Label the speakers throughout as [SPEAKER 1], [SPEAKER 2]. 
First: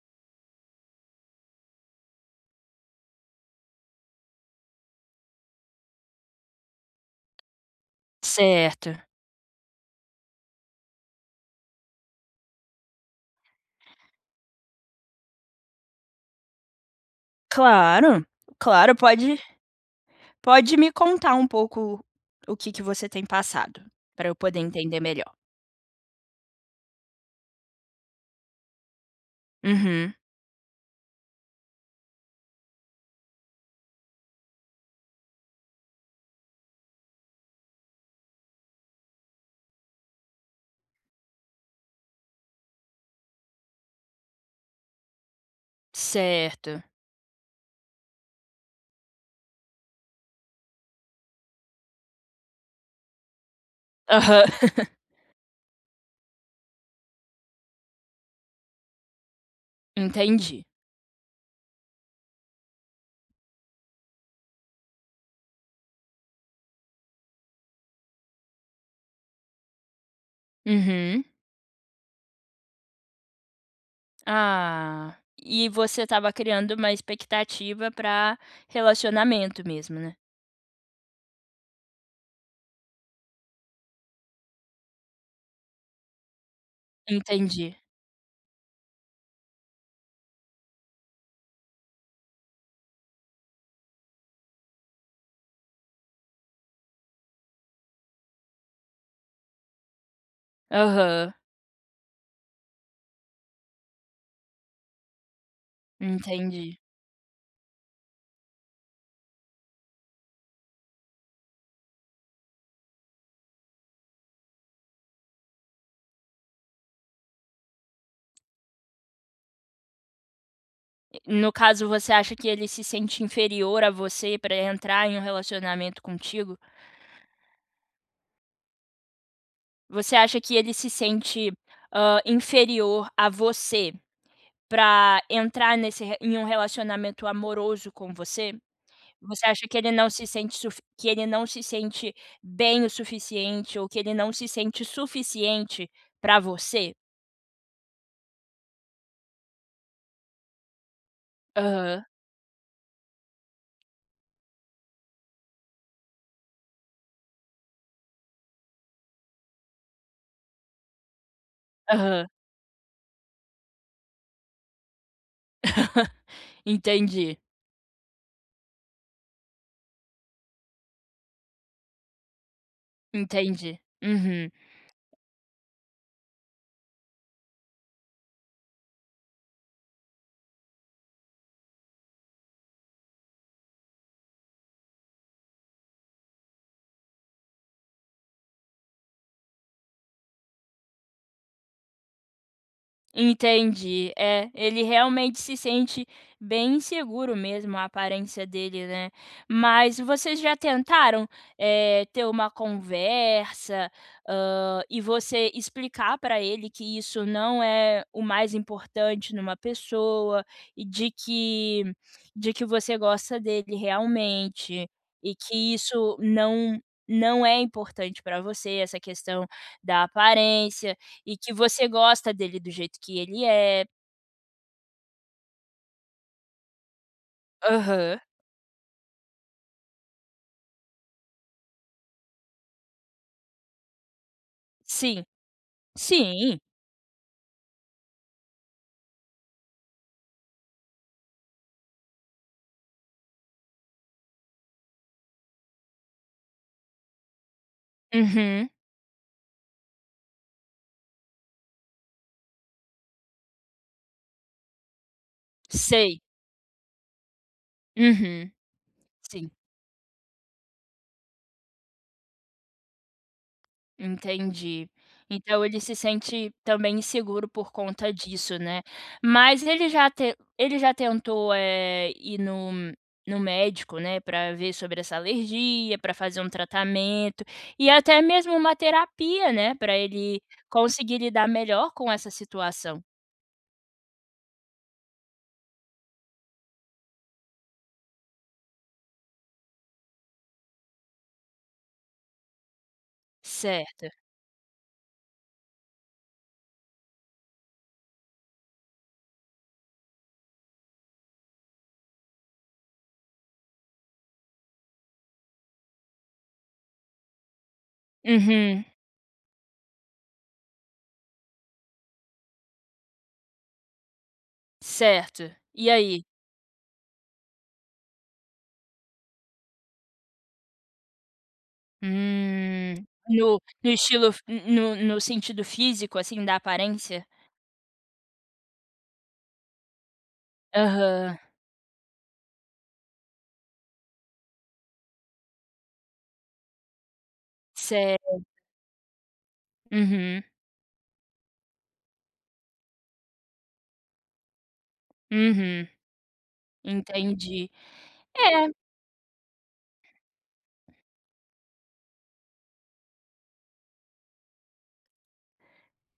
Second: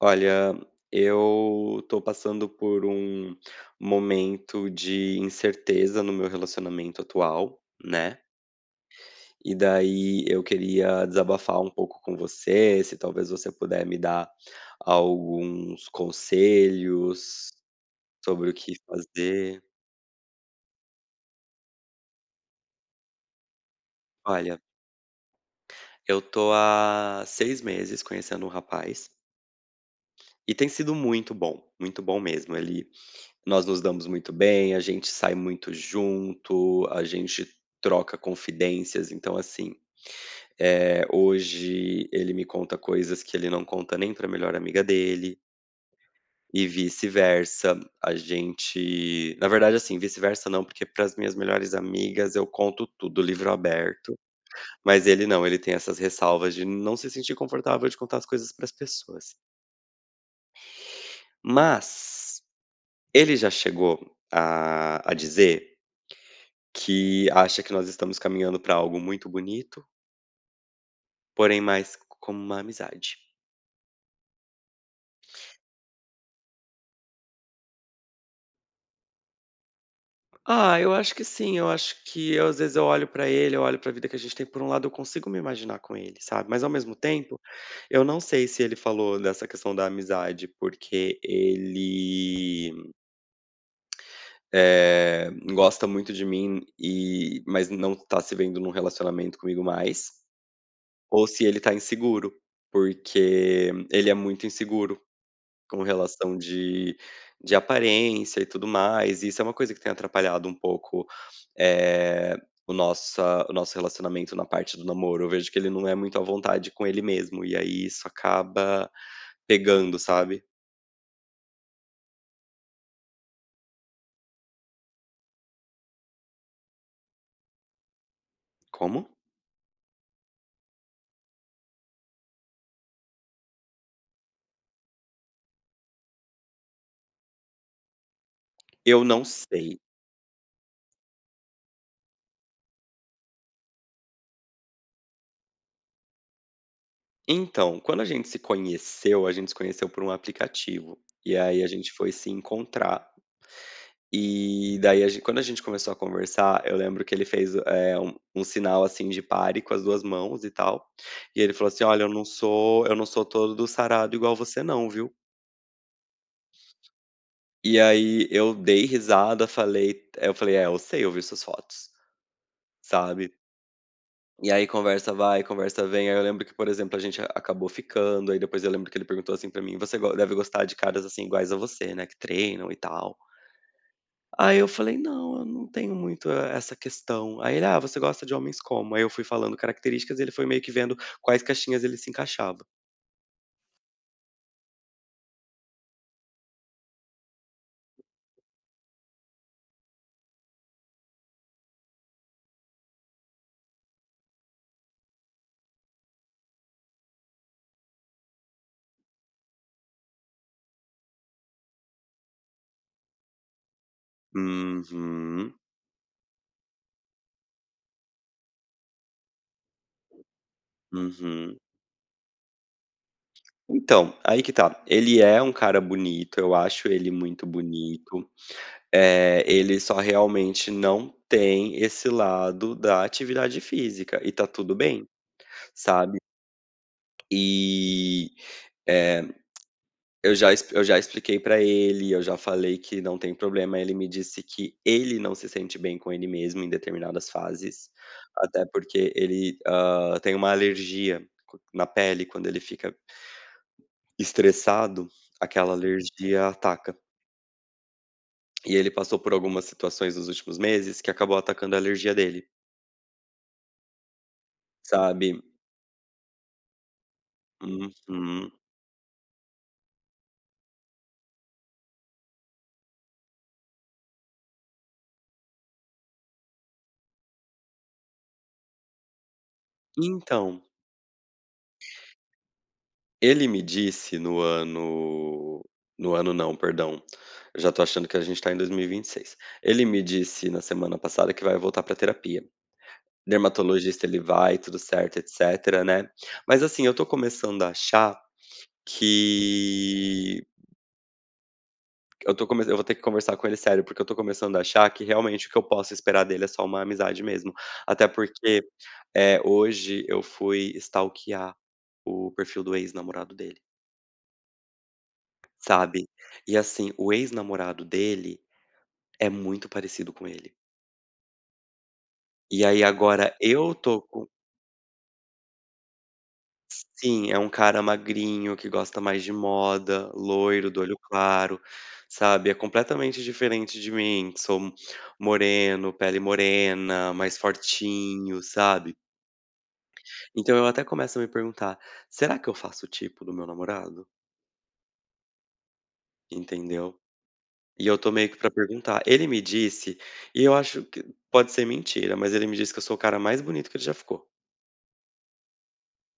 [SPEAKER 1] Olha, eu tô passando por um momento de incerteza no meu relacionamento atual, né?
[SPEAKER 2] Certo.
[SPEAKER 1] E daí eu queria desabafar um pouco com você, se talvez você puder me dar alguns conselhos
[SPEAKER 2] Claro,
[SPEAKER 1] sobre o que
[SPEAKER 2] claro, pode
[SPEAKER 1] fazer.
[SPEAKER 2] pode me contar um pouco o que você tem passado, para eu poder
[SPEAKER 1] Olha,
[SPEAKER 2] entender melhor.
[SPEAKER 1] eu tô há 6 meses conhecendo um rapaz
[SPEAKER 2] Uhum.
[SPEAKER 1] e tem sido muito bom mesmo. Ele Nós nos damos muito bem, a gente sai muito junto, a gente troca confidências. Então, assim, hoje ele me conta coisas que ele não conta nem pra melhor amiga dele e
[SPEAKER 2] Certo.
[SPEAKER 1] vice-versa. A gente, na verdade, assim, vice-versa não, porque para as minhas melhores amigas eu conto tudo, livro aberto,
[SPEAKER 2] Aham.
[SPEAKER 1] mas ele não, ele tem essas ressalvas de não se sentir confortável de contar as coisas para as pessoas.
[SPEAKER 2] Entendi.
[SPEAKER 1] Mas ele já chegou a dizer que acha que nós estamos caminhando para algo muito bonito,
[SPEAKER 2] Uhum.
[SPEAKER 1] porém mais como uma amizade.
[SPEAKER 2] Ah, e você estava criando uma expectativa para relacionamento mesmo, né?
[SPEAKER 1] Ah, eu acho que sim, eu acho que eu, às vezes eu olho pra ele, eu olho pra vida que a gente tem, por um lado eu consigo me imaginar com ele, sabe, mas, ao mesmo tempo,
[SPEAKER 2] Entendi.
[SPEAKER 1] eu não sei se ele falou dessa questão da amizade porque ele, gosta muito de mim e mas não tá se vendo num relacionamento comigo mais, ou
[SPEAKER 2] Aham,
[SPEAKER 1] se ele tá inseguro, porque ele é muito inseguro. Com relação
[SPEAKER 2] entendi.
[SPEAKER 1] de aparência e tudo mais, e isso é uma coisa que tem atrapalhado um pouco, eh, o nosso relacionamento na parte do namoro. Eu vejo que ele não é muito à vontade com ele mesmo, e aí isso acaba pegando, sabe.
[SPEAKER 2] No caso, você acha que ele se sente inferior a você para entrar em um relacionamento contigo?
[SPEAKER 1] Como?
[SPEAKER 2] Você acha que ele se sente, inferior a você para entrar nesse re em um relacionamento amoroso com você?
[SPEAKER 1] Eu não
[SPEAKER 2] Você acha que
[SPEAKER 1] sei.
[SPEAKER 2] ele não se sente suf que ele não se sente bem o suficiente ou que ele não se sente suficiente para você?
[SPEAKER 1] Então, quando a gente se conheceu, a gente se conheceu por um aplicativo, e aí a gente
[SPEAKER 2] Aham,
[SPEAKER 1] foi se encontrar. E daí a gen Quando a gente começou a conversar, eu lembro que ele fez, um sinal, assim, de pare com as 2 mãos e tal, e ele falou assim: "Olha, eu não
[SPEAKER 2] aham.
[SPEAKER 1] sou eu não sou todo sarado igual você não, viu".
[SPEAKER 2] Entendi,
[SPEAKER 1] E aí eu dei risada, falei eu falei: "É, eu sei, eu vi suas fotos", sabe.
[SPEAKER 2] entendi. Uhum.
[SPEAKER 1] E aí conversa vai, conversa vem, aí eu lembro que, por exemplo, a gente acabou ficando, aí depois eu lembro que ele perguntou assim pra mim: "Você go deve gostar de caras, assim, iguais a você, né, que treinam e tal". Aí eu falei: "Não, eu não tenho muito, essa questão". Aí ele: "Ah, você gosta de homens como?". Aí eu fui falando características e ele foi meio que vendo quais caixinhas ele se encaixava.
[SPEAKER 2] Entendi. É, ele realmente se sente bem inseguro mesmo, a aparência dele, né. Mas vocês já tentaram, ter uma conversa, e você explicar para ele que isso não é o mais importante numa pessoa e de que você gosta dele realmente e
[SPEAKER 1] Uhum,
[SPEAKER 2] que isso não é importante para você, essa questão da aparência, e que
[SPEAKER 1] uhum.
[SPEAKER 2] você gosta dele do jeito que ele é.
[SPEAKER 1] Então, aí que tá, ele é um cara bonito, eu acho ele muito
[SPEAKER 2] Aham.
[SPEAKER 1] bonito, ele só realmente não tem esse lado da atividade física e tá tudo bem,
[SPEAKER 2] Sim,
[SPEAKER 1] sabe.
[SPEAKER 2] sim.
[SPEAKER 1] E, eh eu já expliquei pra ele, eu já falei que não tem problema, ele me disse que ele não se sente bem com ele mesmo em determinadas fases, até
[SPEAKER 2] Uhum.
[SPEAKER 1] porque ele, tem uma alergia co na pele, quando ele fica estressado, aquela
[SPEAKER 2] Sei.
[SPEAKER 1] alergia ataca.
[SPEAKER 2] Uhum.
[SPEAKER 1] E ele passou por
[SPEAKER 2] Sim,
[SPEAKER 1] algumas situações nos últimos meses que acabou atacando a alergia dele,
[SPEAKER 2] entendi.
[SPEAKER 1] sabe?
[SPEAKER 2] Então ele se sente também inseguro por conta
[SPEAKER 1] Uhum.
[SPEAKER 2] disso, né. Mas ele já tentou, ir no médico, né, para ver sobre essa alergia, para fazer um tratamento e até mesmo uma terapia, né, para ele
[SPEAKER 1] Então,
[SPEAKER 2] conseguir lidar melhor com essa situação.
[SPEAKER 1] ele me disse no ano, no ano não, perdão, eu já tô achando que a gente tá em dois mil e vinte e seis. Ele me disse na semana passada que vai voltar pra terapia. Dermatologista
[SPEAKER 2] Certo.
[SPEAKER 1] ele vai, tudo certo, etcétera, né. Mas, assim, eu tô começando a achar que eu tô come eu vou ter que conversar com ele sério, porque eu tô começando a achar que realmente o que eu posso esperar dele é só uma amizade mesmo. Até porque,
[SPEAKER 2] Uhum.
[SPEAKER 1] hoje eu fui stalkear o perfil do ex-namorado dele.
[SPEAKER 2] Certo. E
[SPEAKER 1] Sabe?
[SPEAKER 2] aí?
[SPEAKER 1] E, assim, o ex-namorado dele é muito parecido com ele. E aí
[SPEAKER 2] Hum.
[SPEAKER 1] agora
[SPEAKER 2] No
[SPEAKER 1] eu
[SPEAKER 2] no
[SPEAKER 1] tô com
[SPEAKER 2] estilo no sentido físico, assim, da aparência?
[SPEAKER 1] Sim, é um cara magrinho que gosta mais de moda, loiro, do olho
[SPEAKER 2] Aham.
[SPEAKER 1] claro, sabe? É completamente diferente de mim, que sou moreno, pele morena, mais
[SPEAKER 2] Certo.
[SPEAKER 1] fortinho, sabe?
[SPEAKER 2] Uhum,
[SPEAKER 1] Então eu até começo a me perguntar: será que eu faço o tipo do meu namorado?
[SPEAKER 2] uhum.
[SPEAKER 1] Entendeu?
[SPEAKER 2] Entendi.
[SPEAKER 1] E eu tô meio que pra
[SPEAKER 2] É,
[SPEAKER 1] perguntar. Ele me disse, e eu acho que pode ser mentira, mas ele me disse que eu sou o cara mais bonito que ele já ficou.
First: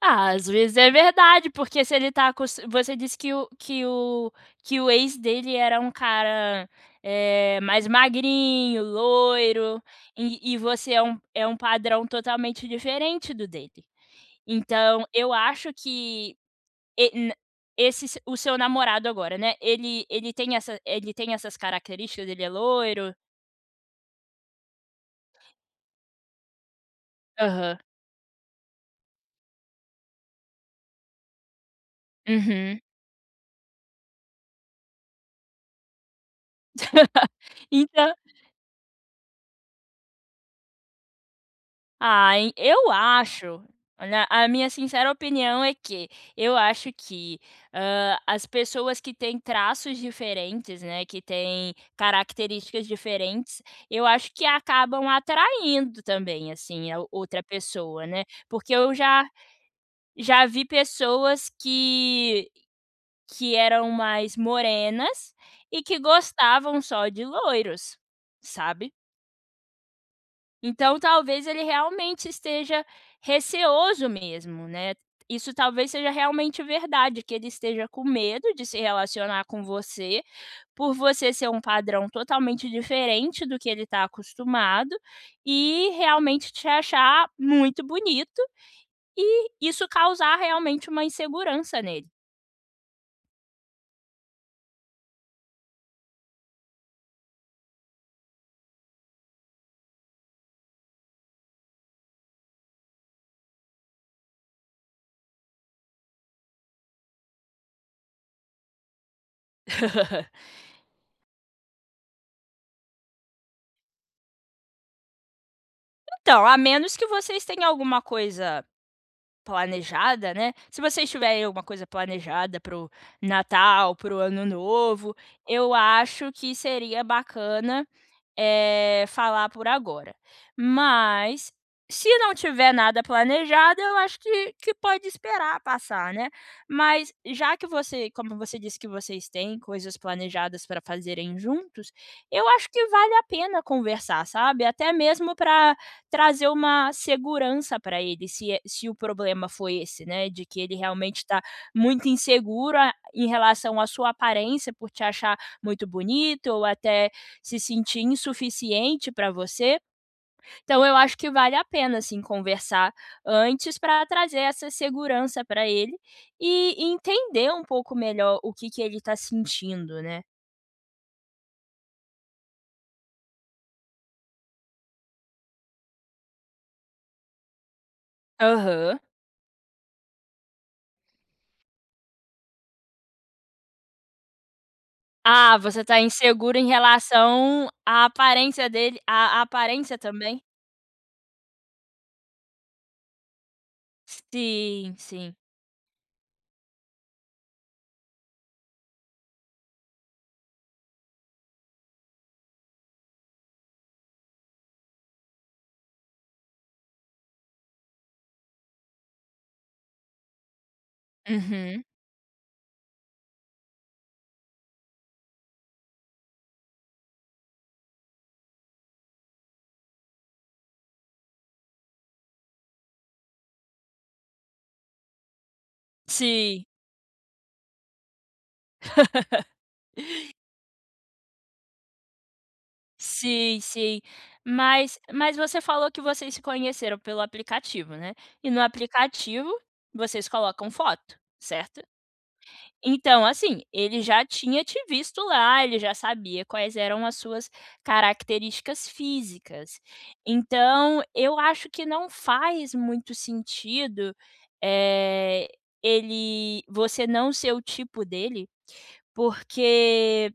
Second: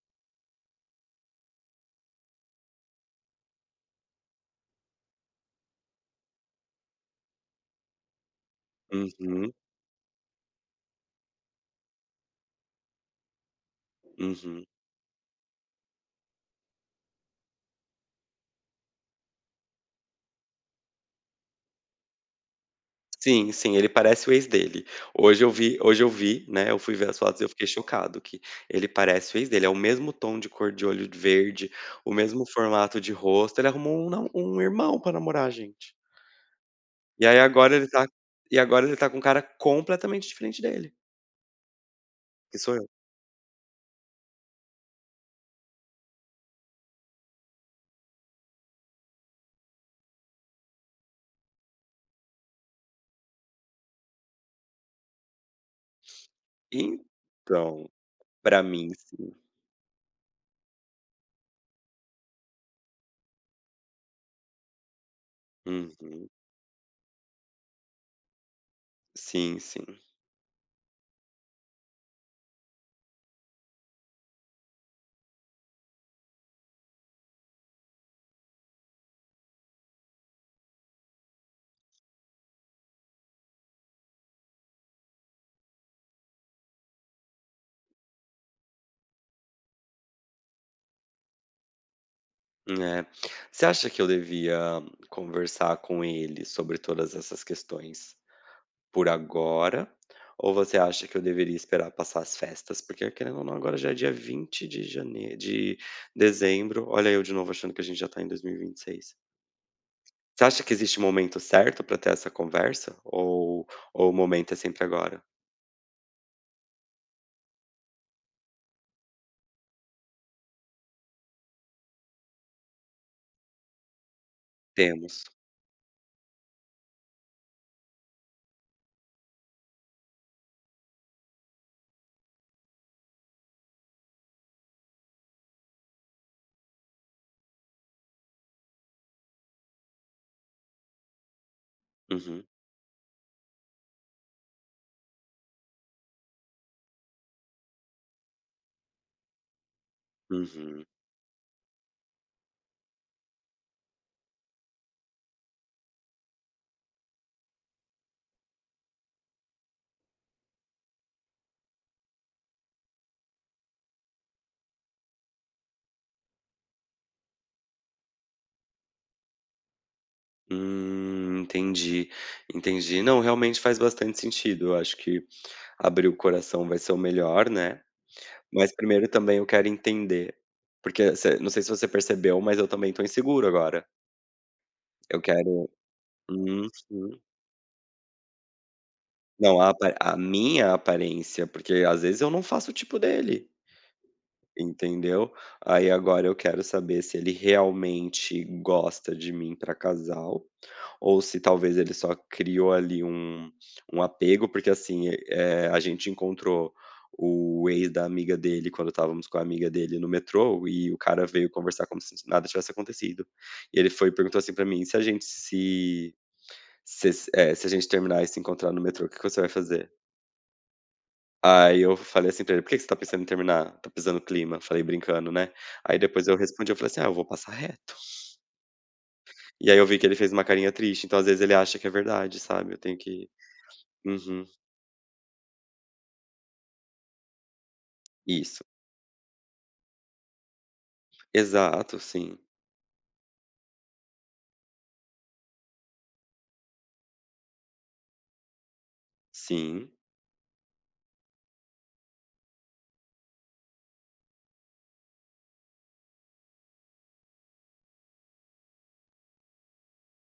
[SPEAKER 2] ah, às vezes é verdade, porque se ele tá acos você disse que o que o que o ex dele era um cara, mais magrinho,
[SPEAKER 1] Uhum,
[SPEAKER 2] loiro, e você é é um padrão totalmente diferente do dele.
[SPEAKER 1] uhum.
[SPEAKER 2] Então eu acho que E n esse s o seu namorado agora, né, ele tem essa ele tem essas características? Ele é loiro?
[SPEAKER 1] Sim, sim, ele parece o ex dele. Hoje eu vi, hoje eu vi, né, eu fui ver as fotos e eu fiquei
[SPEAKER 2] Aham.
[SPEAKER 1] chocado que ele parece o ex dele, é o mesmo tom de cor de olho verde, o mesmo
[SPEAKER 2] Uhum.
[SPEAKER 1] formato de rosto, ele arrumou um na um irmão pra namorar, gente. E aí agora ele tá
[SPEAKER 2] Então
[SPEAKER 1] e agora ele tá com um cara completamente diferente dele,
[SPEAKER 2] ah, en
[SPEAKER 1] que sou eu.
[SPEAKER 2] eu acho, olha, a minha sincera opinião é que eu acho que, as pessoas que têm traços diferentes, né, que têm características diferentes, eu acho que acabam atraindo também, assim, a outra
[SPEAKER 1] Então,
[SPEAKER 2] pessoa, né.
[SPEAKER 1] pra
[SPEAKER 2] Porque
[SPEAKER 1] mim
[SPEAKER 2] eu já
[SPEAKER 1] sim.
[SPEAKER 2] já vi pessoas que eram mais morenas e que
[SPEAKER 1] Uhum.
[SPEAKER 2] gostavam só de loiros, sabe.
[SPEAKER 1] Sim, sim.
[SPEAKER 2] Então talvez ele realmente esteja receoso mesmo, né. Isso talvez seja realmente verdade, que ele esteja com medo de se relacionar com você, por você ser um padrão totalmente diferente do que ele está acostumado, e realmente te achar muito bonito e isso causar realmente uma insegurança nele.
[SPEAKER 1] É. Você acha que eu devia conversar com ele sobre todas essas questões por agora? Ou você acha que eu deveria esperar passar as festas? Porque, querendo ou não, agora já é dia 20 de janeiro, de dezembro. Olha eu de novo achando que a gente já tá em dois mil e vinte e seis. Você acha que existe um momento certo pra ter essa conversa? Ou o momento é sempre agora?
[SPEAKER 2] Então, a menos que vocês tenham alguma coisa planejada, né, se vocês tiverem alguma coisa planejada para o Natal, para o Ano Novo,
[SPEAKER 1] Temos.
[SPEAKER 2] eu acho que seria bacana, falar por agora. Mas, se não tiver nada planejado, eu acho que pode esperar passar, né. Mas já que você como você disse que vocês têm coisas planejadas para fazerem juntos,
[SPEAKER 1] Uhum,
[SPEAKER 2] eu acho que vale a pena conversar, sabe. Até mesmo para trazer uma segurança para ele, se o problema foi esse, né, de que ele
[SPEAKER 1] uhum.
[SPEAKER 2] realmente está muito inseguro a em relação à sua aparência por te achar muito bonito ou até se sentir insuficiente para você. Então eu acho que vale a pena assim conversar antes para trazer essa segurança para ele e entender um pouco melhor o que ele está sentindo, né.
[SPEAKER 1] Entendi, entendi. Não, realmente faz bastante sentido. Eu acho que abrir o coração vai ser o melhor, né, mas
[SPEAKER 2] Aham.
[SPEAKER 1] primeiro também eu quero entender, porque você não sei se você percebeu, mas eu também tô inseguro agora. Eu
[SPEAKER 2] Ah,
[SPEAKER 1] quero.
[SPEAKER 2] você está insegura em
[SPEAKER 1] Uhum.
[SPEAKER 2] relação à
[SPEAKER 1] Não,
[SPEAKER 2] aparência
[SPEAKER 1] a
[SPEAKER 2] também?
[SPEAKER 1] minha aparência, porque às vezes eu não faço o tipo dele.
[SPEAKER 2] Sim,
[SPEAKER 1] Entendeu?
[SPEAKER 2] sim.
[SPEAKER 1] Aí agora eu quero saber se ele realmente gosta de mim para casal, ou se talvez ele só criou ali um apego, porque, assim, a gente encontrou o ex da amiga dele quando estávamos com a amiga dele no metrô, e o cara veio
[SPEAKER 2] Uhum.
[SPEAKER 1] conversar como se nada tivesse acontecido. E ele foi e perguntou assim para mim: Se se a gente terminar e se encontrar no metrô, o que que você vai fazer?" Aí eu falei assim pra ele: "Por que que você tá pensando em terminar? Tá pisando clima". Falei brincando, né. Aí depois eu
[SPEAKER 2] Sim.
[SPEAKER 1] respondi, eu falei assim: "Ah, eu vou passar reto". E aí eu vi que ele fez uma carinha triste, então às vezes ele acha que é verdade, sabe, eu tenho que.
[SPEAKER 2] Sim, sim.
[SPEAKER 1] Uhum,
[SPEAKER 2] Mas você falou que vocês se conheceram pelo aplicativo, né. E no
[SPEAKER 1] isso.
[SPEAKER 2] aplicativo vocês colocam foto, certo?
[SPEAKER 1] Exato, sim,
[SPEAKER 2] Então, assim, ele já tinha te visto lá, ele já sabia quais eram as suas características físicas.
[SPEAKER 1] sim.
[SPEAKER 2] Então, eu acho que não faz muito sentido, eh, ele você não ser o tipo dele, porque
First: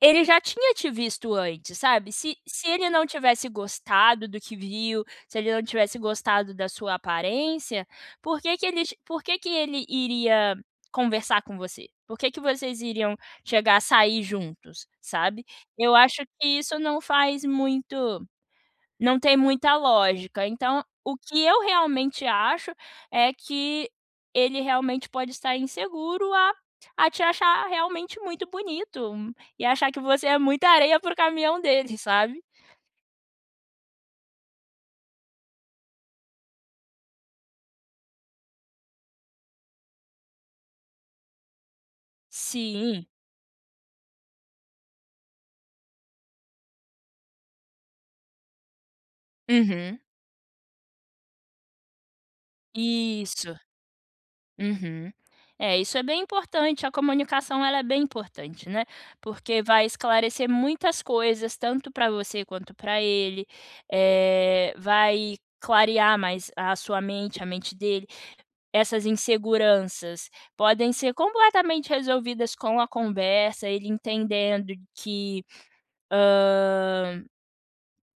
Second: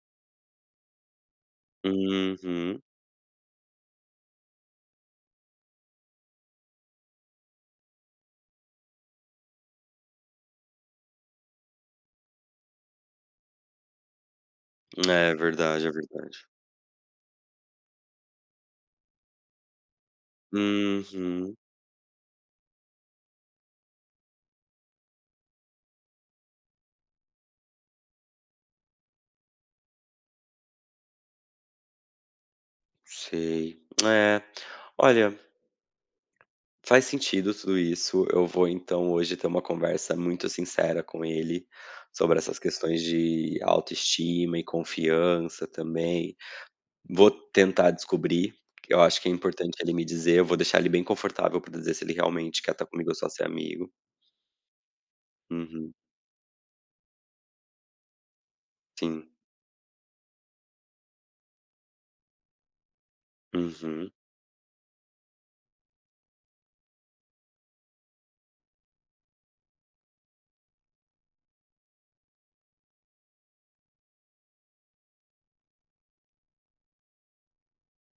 [SPEAKER 2] ele já tinha te visto antes, sabe. Se
[SPEAKER 1] Uhum.
[SPEAKER 2] ele não tivesse gostado do que viu, se ele não tivesse gostado da sua aparência, por que que ele iria conversar com você? Por que que vocês iriam chegar a sair juntos,
[SPEAKER 1] É
[SPEAKER 2] sabe.
[SPEAKER 1] verdade, é
[SPEAKER 2] Eu acho
[SPEAKER 1] verdade.
[SPEAKER 2] que isso não faz muito não tem muita lógica. Então, o que
[SPEAKER 1] Uhum,
[SPEAKER 2] eu realmente acho é que ele realmente pode estar inseguro a te achar realmente muito bonito e achar que você é muita areia para caminhão dele, sabe.
[SPEAKER 1] sei. É, olha, faz sentido tudo isso. Eu vou então hoje ter uma conversa muito sincera com ele sobre essas questões
[SPEAKER 2] Sim.
[SPEAKER 1] de autoestima e confiança também. Vou tentar descobrir. Eu acho que é importante ele
[SPEAKER 2] Uhum.
[SPEAKER 1] me dizer, eu vou deixar ele bem confortável para dizer se ele realmente quer estar comigo ou só ser
[SPEAKER 2] Isso.
[SPEAKER 1] amigo.
[SPEAKER 2] Uhum. É,
[SPEAKER 1] Uhum,
[SPEAKER 2] isso é bem importante, a comunicação ela é bem importante, né,
[SPEAKER 1] sim.
[SPEAKER 2] porque vai esclarecer muitas coisas, tanto para você quanto para ele,
[SPEAKER 1] Uhum,
[SPEAKER 2] vai clarear mais a sua mente, a mente dele. Essas inseguranças podem ser completamente resolvidas com a conversa, ele entendendo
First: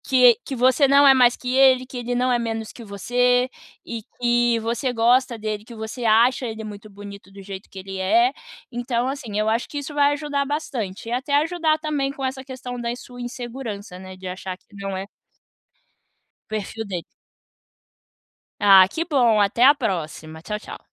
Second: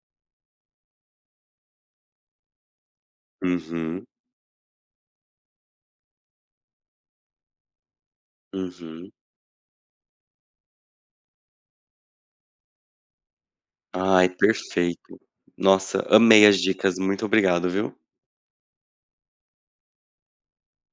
[SPEAKER 2] que você não é mais que ele não é menos que você, e
[SPEAKER 1] uhum,
[SPEAKER 2] que você gosta dele, que você acha ele muito bonito do jeito que ele é. Então,
[SPEAKER 1] uhum.
[SPEAKER 2] assim, eu acho que isso vai ajudar bastante, e até ajudar também com essa questão da sua insegurança, né, de
[SPEAKER 1] Ai,
[SPEAKER 2] achar que não é o
[SPEAKER 1] perfeito. Nossa, amei as
[SPEAKER 2] perfil
[SPEAKER 1] dicas.
[SPEAKER 2] dele.
[SPEAKER 1] Muito obrigado, viu?
[SPEAKER 2] Ah, que bom, até a próxima. Tchau, tchau.